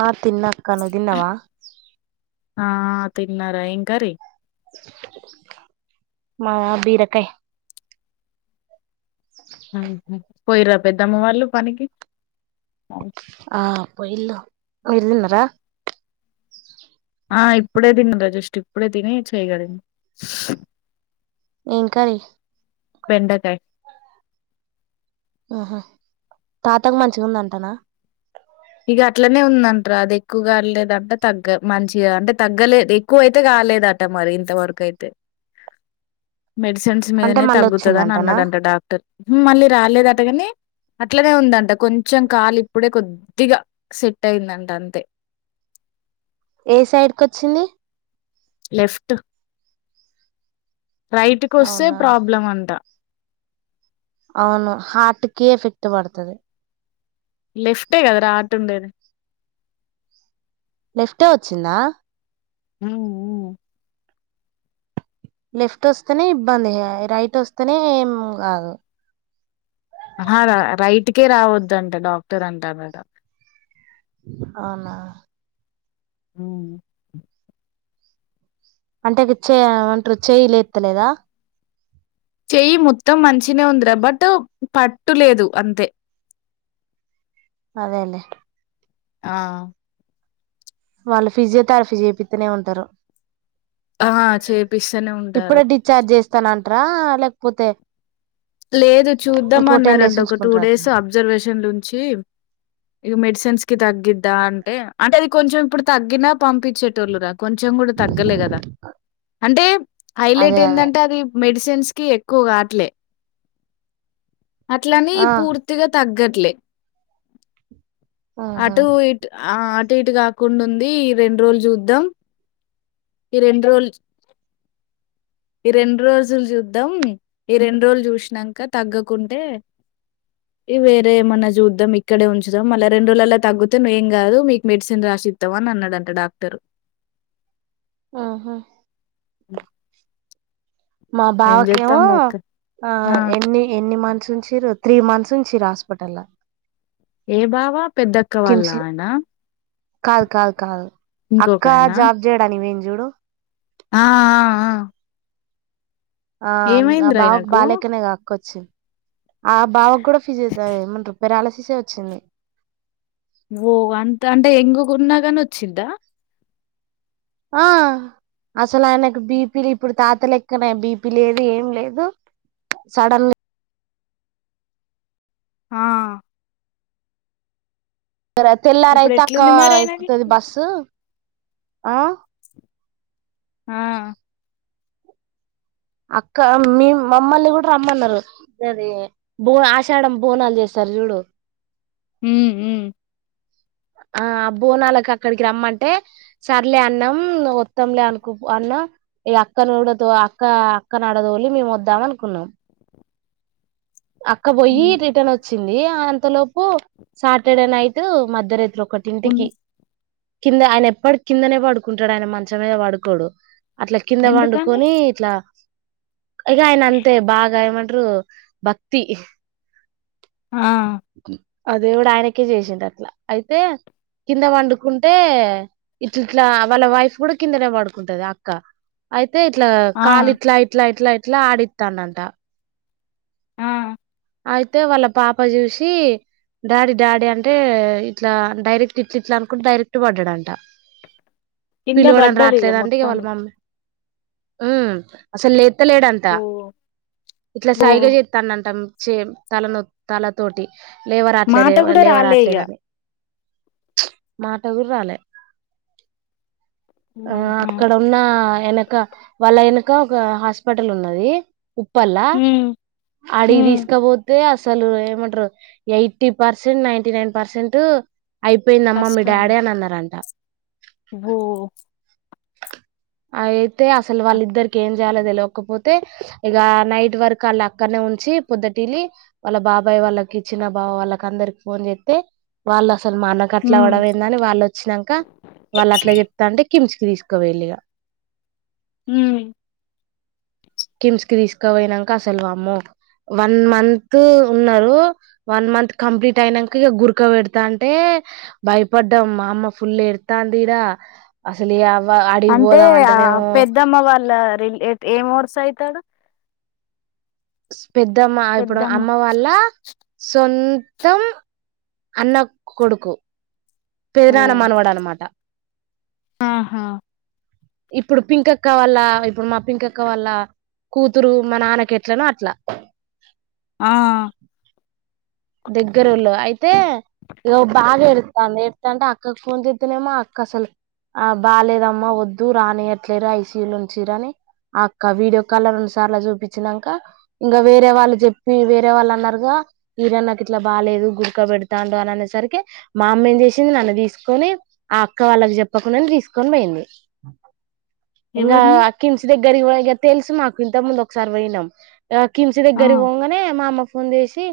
ఆ తిన్నక్క నువ్ తిన్నవ ఆ తిన్నార ఏం కర్రీ మా బీరకాయ్ పోయిరా పెద్దామ్మ వాళ్ళు పనికి ఆ పోయిల్లు మీర్ తిన్నరా ఆ ఇప్పుడే తినర జస్ట్ ఇప్పుడే తిని చేయ్ గడిగిన ఏం కర్రీ బెండకాయ్ ఆహా తాతకు మంచిగుందంటన ఇక అట్లనే ఉందంటరా అది ఎక్కువ కవలేదంట తగ్గ మంచిగా అంటే తగ్గలేదు ఎక్కువ అయితే కా లేదట మరి ఇంతవరకు ఐతే మెడిసిన్స్ అంటే మీదనే మళ్ళ తగ్గుతది అని వచ్చిందంటనా అన్నడంట డాక్టర్ మళ్ళీ రాలేదటగాని అట్లనే ఉందంట కొంచెం కాల్ ఇప్పుడే కొద్ ద్దిగా సెట్ అయిందంట అంతే ఏ సైడ్ కొచ్చిందీ లెఫ్ట్ రైట్కొస్తే అవునా ప్రాబ్లం అంట అవును హార్ట్కే ఎఫెక్ట్ పడ్తది లెఫ్టే కదారా హార్ట్ ఉండేది లెఫ్టే వచ్చిందా ఉమ్మ్ ఊ లెఫ్ట్ వస్తేనే ఇబ్బందిగ రైట్ వస్తేనే ఏం గాదు కే రావద్దంట డాక్టర్ అంటడట అవున అవును అంటే ఇవి చే యంట్రు చేయి లేత్తలేదా చెయ్యి మొత్తం మంచినే ఉందిరా బట్టు పట్టులేదు అంతే అదేలె ఆ వాళ్ళు ఫిజియోతేరపీ చెప్పితనే ఉంటరు ఆ! చేపిస్తూనే ఉంటారు. ఇప్పుడే డిశ్చార్జ్ చేస్తానట్రా లేకపోతే లేదు ఇంకో టెన్ చూద్దామన్నరట డేస్ ఒక టు డేస్ ఉంచుకుంటారటనా అబ్జర్వేషన్ లుంచి ఇగ మెడిసిన్స్ కి తగ్గిద్దా అంటే అంటే అది కొంచెం ఇప్పుడు తగ్గిన పంపించట్ టోళ్లు రా కొంచెం గూడ తగ్గలే గదా అంటే హైలెట్ అదే అదే ఎందంటే అది మెడిసి సిన్స్ కి ఎక్కువ గాట్లే అట్లనీ ఆ పూర్తిగా తగ్గట్లే ఆహా అటూ ఇట్ అ అటు ఇటు కాకుండా ఉందీ ఈ రెండు రోజులు జుద్దాం ఈ రెండ్రోల్ ఈ రెండు రోజుల్ జుద్దాం ఈ రెండు రోజులు చూసినంక తగ్గకుంటే ఇ వేరే ఏమన్నా జుద్దాం ఇక్కడే ఉంచుదం మళ్ళ రెండు రోజుల్లోలా తగ్గుతే నువ్ ఏం కాదు మీకు మెడిసిన్ రా చిత్తవన్ అన్నడంట డాక్టరు ఆహా ఉమ్ మా బావకేమో అ ఆ ఎన్ని ఎన్ని మన్ చుంచిరు త్రీ మంత్స్ ఉంచిరు హాస్పటల్ ల ఏ బావా పెద్దక్క వాళ్ళ ఆయన కాద్ కాద్ కాదు అక్క ఇంకొకాయనా జాబ్ చేయడానికి పోయింది జూడు ఆ ఆ ఆ ఆ న ఏమైందిరా బావ కి ఆయనకు? బాలేక నేగ వచ్చి అ బావ్కు కూడా ఫిజ్ ఏమంట్రు పెరాలసిసే వచ్చింది ఓ అంత అంటే ఎంగ్ గున్నా గాని వచ్చిదా ఆ అసలు ఆయనకు బీపీ ఇప్పుడు తాతలెక్కనే బీపీ లేదు ఏం లేదు సడన్ ఆ తెల్లార్ ఇప్పుడు ఐతే అక్కా ఎట్లుంది మరి ఆయనకి? ఎక్కుతది బస్సు ఆ ఆ అక్క మీ మమ్మల్ని గుడా రమ్మన్నారు అది బో ఆషాఢం బోనాల్ జేస్తారు. జుడు ఉం ఉం ఆ బోనాలకు అక్కడికి రమ్మంటే సర్లే అన్నాం వత్తంలే అనుకు అన్ ఇగ అక్కనుడతో అక్క అక్కనడదోలి మేము వద్దాం అనుకున్నాం అక్క పోయి హ్మ్ రిటర్న్ వచ్చింది అ అంతలోపు సాటర్డే నైట్ మధ్య రేతిలో ఉన్ ఒకటింటికి కింద ఆయన ఎప్పటికి కిందనే పడుకుంటాడు ఆయన మంచం మీద పడుకోడు అట్లా కింద ఎందుకని పండుకొని ఇట్లా ఇగ ఆయన అంతే బాగా ఏమంటారు భక్తి ఆ ఆ దేవుడు ఆయనకే చేసిండు అట్లా అయితే కింద పండుకుంటే ఇట్ ఇట్లా వాళ్ళ వైఫ్ కూడా కిందనే పడుకుంటది అక్క అయితే ఇట్లా ఆ కాలు ఇట్లా ఇట్లా ఇట్లా ఇట్లా అడిత్తందట ఆ అయితే వాళ్ళ పాప చూసి డాడీ డాడీ అంటే ఇట్లా డైరెక్ట్ ఇట్ల ఇట్లా అనుకుంటే డైరెక్ట్ పడ్డాడంట కింద పిలువడం పడ్డది ఇగ రాట్లేదంట ఇవాళ మొత్తానికి మమ్మీ అసలు లే ఎత్తలేడంత ఓ ఇట్లా ఓ సైగలు చేత్తండ అంటా చే తలన తల తోటి లేవర్ రావట్లేదు మాట కూడా లేవర్ రాలే ఇగ రావట్లేదని చ్ మాటగుడ రాలే ఆ ఆహా అక్కడ ఉన్న వెనక వాళ్ళ వెనక ఒక హాస్పిటల్ ఉన్నది ఉప్పల్ల ఉమ్ అడకి ఉమ్ తీస్ పోతే అసలు ఏమంటారు eighty percent ninety nine percent అయిపోయిందమ్మ మీ డాడీ అని అన్నారంట భో అయితే అసలు వాళ్ళిద్దరికి ఏం చేయలో తెలవకపోతే ఇక నైట్ వరకు వాళ్ళు అక్కడనే ఉంచి పొద్దుటిలి వాళ్ళ బాబాయ్ వాళ్ళకి ఇచ్చిన బా వాళ్ళకి అందరికి ఫోన్ చేస్తే వాళ్ళ అసలు మనకు అట్లా ఉమ్ అవడం ఏందని వాళ్ళు వచ్చినంక వాళ్ళు అట్లా చెప్తంటే కిమ్స్ కి తిసుకపోయిరిగా ఉం కిమ్స్ కి తీసుకుపోయినంక అసలు వామ్మో వన్ మంత్ ఉన్నారు వన్ మంత్ కంప్లీట్ అయినంక కంప్లీట్ ఇక గురకా పెడతా అంటే భయపడ్డం మామ్మో ఫుల్ ఎడితాంది ఇడ అసలు ఈ అంటే ఆ పెద్దమ్మ వాళ్ళ రిలే ఏం వర్స్ అయితాడు పెద్దమ్మ ఇప్పుడు పెద్దమ్మ అమ్మ వాల్ళ సొంతం అన్న కొడుకు ఓ పెదనానమనవాడ అనమాట ఆహా ఇప్పుడు పింక్ అక్క వళ్ళా ఇప్పుడు మా పింక్ అక్క వళ్ళ కూతురు మా నాన్నకెట్లనో అట్లా ఆ దగ్గరలో అయితే ఇ బాగా ఎదుటండి ఎదుటండి అక్కకు ఫోన్ చేస్తేనేమో అక్క అసలు ఆ బాలేదమ్మా వద్దు రానియట్లేరు ఐసీయులు ఉంచిరని అక్క వీడియో కాల్ లో రెండు సార్ల చూపించినాక ఇంకా వేరే వాళ్ళు చెప్పి వేరే వాళ్ళు అన్నారుగా ఈర నాకు ఇట్లా బాలేదు గుర్క పెడతాండు అని అనేసరికి మా అమ్మ ఏం చేసింది నన్ను తీసుకొని అక్క వాళ్ళకి చెప్పకుండానే తీసుకొని పోయింది ఇంకా ఎవరిని అక్క సిమ్స్ దగ్గరి దగ్గరికి పోయినక తెల్సు మాకు ఇంతక ముంద ఒకసారి పోయినాం ఆ కిమ్స్ ఆ దగ్గర పోగానే మా అమ్మ ఫోన్ చేసి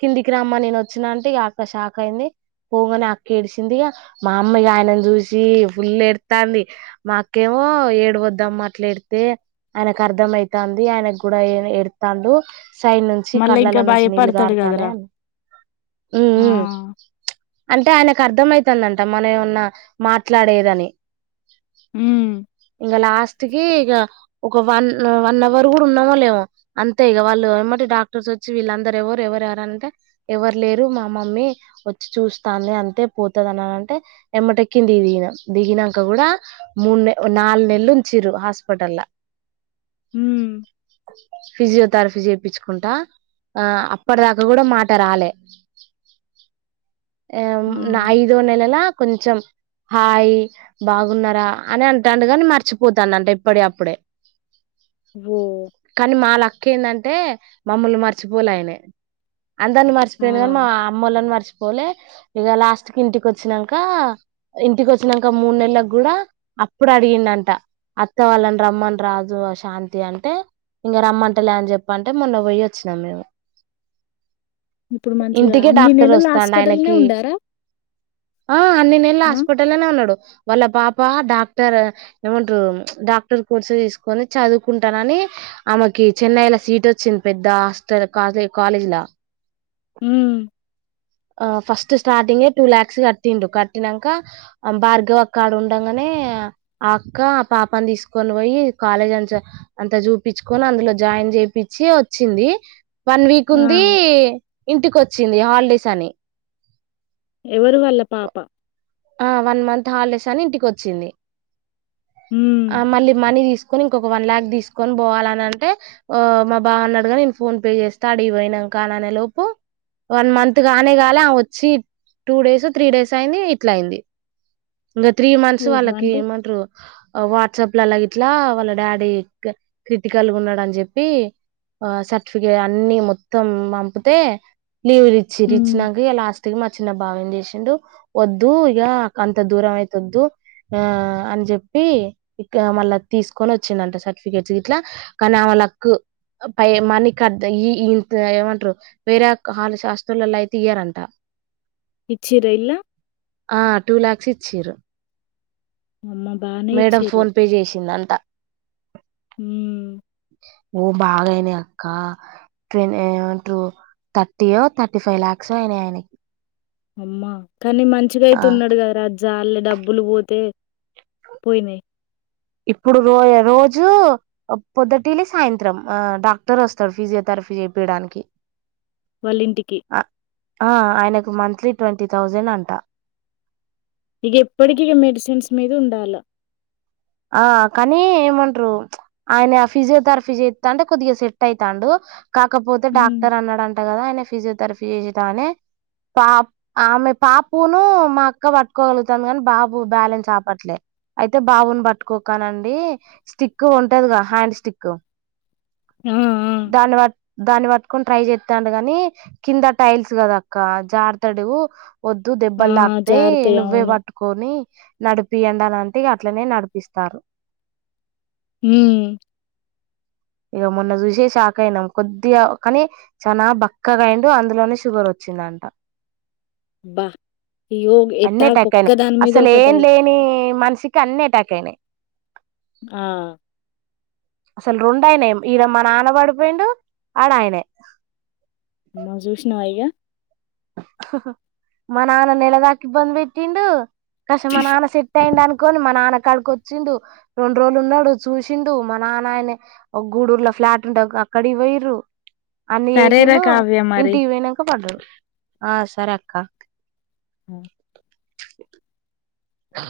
కిందికి రామ్మ నేను వచ్చిన అంటే అక్క షాక్ అయింది పోగాని అక్క ఏడిసిందిగా మా అమ్మ ఇగ ఆయనను చూసి ఫుల్ ఎడతాంది మా అక్కేమో ఏడువద్దు అమ్మ అట్లాడితే ఆయనకు అర్ధమయితుంది ఆయనకు కూడా ఎడతాడు సైడ్ నుంచి మళ్ళా ఇంకా కళ్డ్లో నుంచి భయపడతాడు నీళ్ళుగారు కదరా ఆ అంటే ఆయనకు అర్థమయితు అంటా మన ఏమన్నా మాట్లాడేదని ఉమ్ ఇంకా లాస్ట్ ఇక ఒక వన్ వన్ అవర్ కూడా ఉన్నామో లిమో అంతే ఇక వాళ్ళు ఏమటి డాక్టర్స్ వీళ అందర ఎవరు ఎవరు అంటే ఎవరు లేరు మా మమ్మీ వచ్చి చూస్తాంది అంతే పోతుందినింటే ఎ క్కింది దిన దిగినాక కూడా మూడు నాలుగు నెలలుంచిరు హాస్పిటల్ ఉమ్ ఫిజియోథెరపీ చేయిపించుకుంట ఆ అప్పటి దాకా కూడా మాట రాలే ఉమ్ ఆ ఐదో నెలలా కొంచెం హాయ్ బాగున్నారా అని అంట అండగాని మర్చిపోతాన అంట ఇప్పుడే అప్పుడే అ ఓ కానీ మా అక్క ఏందంటే మమ్మలు మర్చిపోలే ఆయనే అందరిని ఆ మర్చపోయిను కానీ మా అమ్మలని మర్చపోలే ఇక లాస్ట్ కి ఇంటికి వచ్చాక ఇంటికి వచ్చాక మూడు నెలలకి కూడా అప్పుడు అడిగిందంటా అత్త వాళ్ళని రమ్మని రాజు శాంతి అంటే ఇంకా రమ్మంటలే అని చెప్పంటే మొన్న పోయి వచ్చినాం మేము ఇప్పుడు మంచిగా ఇంటికే అన్ని డాక్టర్ నెలలు వస్తాండు హాస్పిటల్నే ఆయనకి ఉండారా ఆ అన్ని నెల్లు ఆ హాస్పిటల్ లోని వునడు వాళ్ళ పాప డాక్టర్ ఏమంటారు డాక్టర్ కోర్స్ తీసుకొని చదువుకుంటానని ఆమెకి చెన్నైలా సీట్ వచ్చింది పెద్ద హాస్టల్ కాలేజ్లా హ ఫట్ స్టార్టింగే టూ లాక్స్ కట్టిండు కట్టినాక భార్గవక్క ఉండగానే పక్క ఆ పాపని తీసుకొని పోయి కాలేజ్ అంత అంత చూపించుకొని అందులో జాయిన్ చేయిపించి వచ్చింది వన్ వీక్ ఆ ఉంది ఇంటికి వచ్చింది హాలిడేస్ అని ఎవరు వళ్ల పాప ఆ వన్ మంత్ హాలిడేస్ అని ఇంటికి వచ్చింది హ్మ్. ఆ మళ్ళీ మనీ తీసుకు కని ఇంక వన్ లాక్ తీసుకొని పోవాలని అంటే మా బావ ఉన్నాడుగా నేను ఫోన్ పే చేస్తా అడిగిపోయినాక కానే లోపు వన్ మంత్ గానే కాల వచ్చి టూ డేస్ త్రీ డేస్ అయింది అయింది ఇంకా త్రీ మంత్స్ ఓహో! వాళ్ళకి అంటే ఏం అంటారు వాట్సప్లు అలా గట్లా వాళ్ళ డాడీ క్రిటికల్ గా ఉన్నాడు అని చెప్పి ఆ సర్టిఫికేట్ అన్ని మొత్తం పంపితే లీవ్ ఇచ్చరూ హ్మ్. ఇచ్చినాక లాస్ట్ కి మా చిన్న బావ ఏం చేసిండు వద్ దు ఇగ కంత దూరం అయితొద్దూ ఆ అని చెప్పి ఇగ మళ్ళా తీసుకొని వచ్చిందంట సర్టిఫికేట్స్ ఇట్లా కానీ ఆమె లక్కు పై మనీ కద్ద ఈ ఇంత ఏమంటరు వేరే కాలేజ్ హాస్టళ్లలా అయితే ఇయ్యారంట ఇచ్చిరా ఇళ్లా ఆ టూ లాక్స్ ఇచ్చిరూ అమ్మ! బానే మేడం ఇచ్చిర్రు. ఫోన్ పే చేసిందంత హ్మ్ ఓ బాగయినయీ అక్క ట్రే ఏమంట్రూ థర్టీయో థర్టీ ఫైవ్ లక్స్ఓ అయినాయి అయినయి అమ్మా కానీ మంచిగా అయితున్నాడు కదారా జాల్లే డబ్బులు పోతే పోయినాయి ఇప్పుడు రో రోజు పొద్దుటిలి సాయంత్రం ఆ డాక్టర్ వస్తాడు ఫిజియోథెర్ప్ ఫి చేపియాడానికి వాళ్ళింటికి ఆ ఆయనకు మంత్లీ ట్వంటీ థౌజండ్ అంట ఇక ఎప్పటికిగా మెడిసిన్స్ మీద ఉండాలా ఆ కానీ ఏమంటారు ఆయన ఫిజియోథెరపీ చెత్తంటే కొద్దిగా సెట్ అయితాండు కాకపోతే హ్మ్. డాక్టర్ అన్నాడంట కదా ఆయన ఫిజియోథెరపీ చేసేటానే పాప్ ఆమె పాపఉన్ను మా అక్క పట్టుకోగలుగుతాంది కానీ బాబు బ్యాలెన్స్ ఆపట్లే అయితే బాబును పట్టుకోకనండి స్టిక్ ఉంటదిగా హ్యాండ్ స్టిక్ ఆ ఆ! దాన్ని వట్ దాన్ని పట్టుకొని ట్రై చేత్తండు గని కింద టైల్స్ కదా అక్క జార్తాడ్ డు ఒద్దు ఆ! దెబ్బల్దక్తయి జారతయి. నువ్వే అవును. వట్టుకోని నడిపియాండి అని అంటే ఇగ అట్లనే నడిపిస్తారు ఉహ్మ్ ఇగ మొన్న చూసి షాక్ అయినాం కొద్దిగా కాని చానా బక్కగా అయిండు అందులోనే షుగరోచ్చి వచ్చిందంటా బాహ్ అయ్యో ఎట్టా అటాక్ ఒక్క అయినాయి దాని మీద అసలు ఏం ఒక్కటాయి లేని మనిషికి అన్ని అటాక్ అయినాయి ఆ అసలు రొండయినాయి ఇడా మా నాన పడిపోయిండు ఆడ ఆయినే మా జుషినవా ఇగ మా నాన నెలదాకిబ్బంద్ది పెట్టిండు కష మా నాన సేట్టయిండనుకొని మా నాన కాడికి ఓచ్చిండు రెండు రోజులు ఉన్నాడు చూసిండు మా నాన్న ఆయినే ఒక గూడూరులో ఫ్లాట్ ఉంటే అక్కడివోయిరూ అన్ని సరేరా చేసిల్లు కావ్య మరి. ఇంటివోయినంక పడ్డాడు ఆ సరే అక్క ఆ ఆ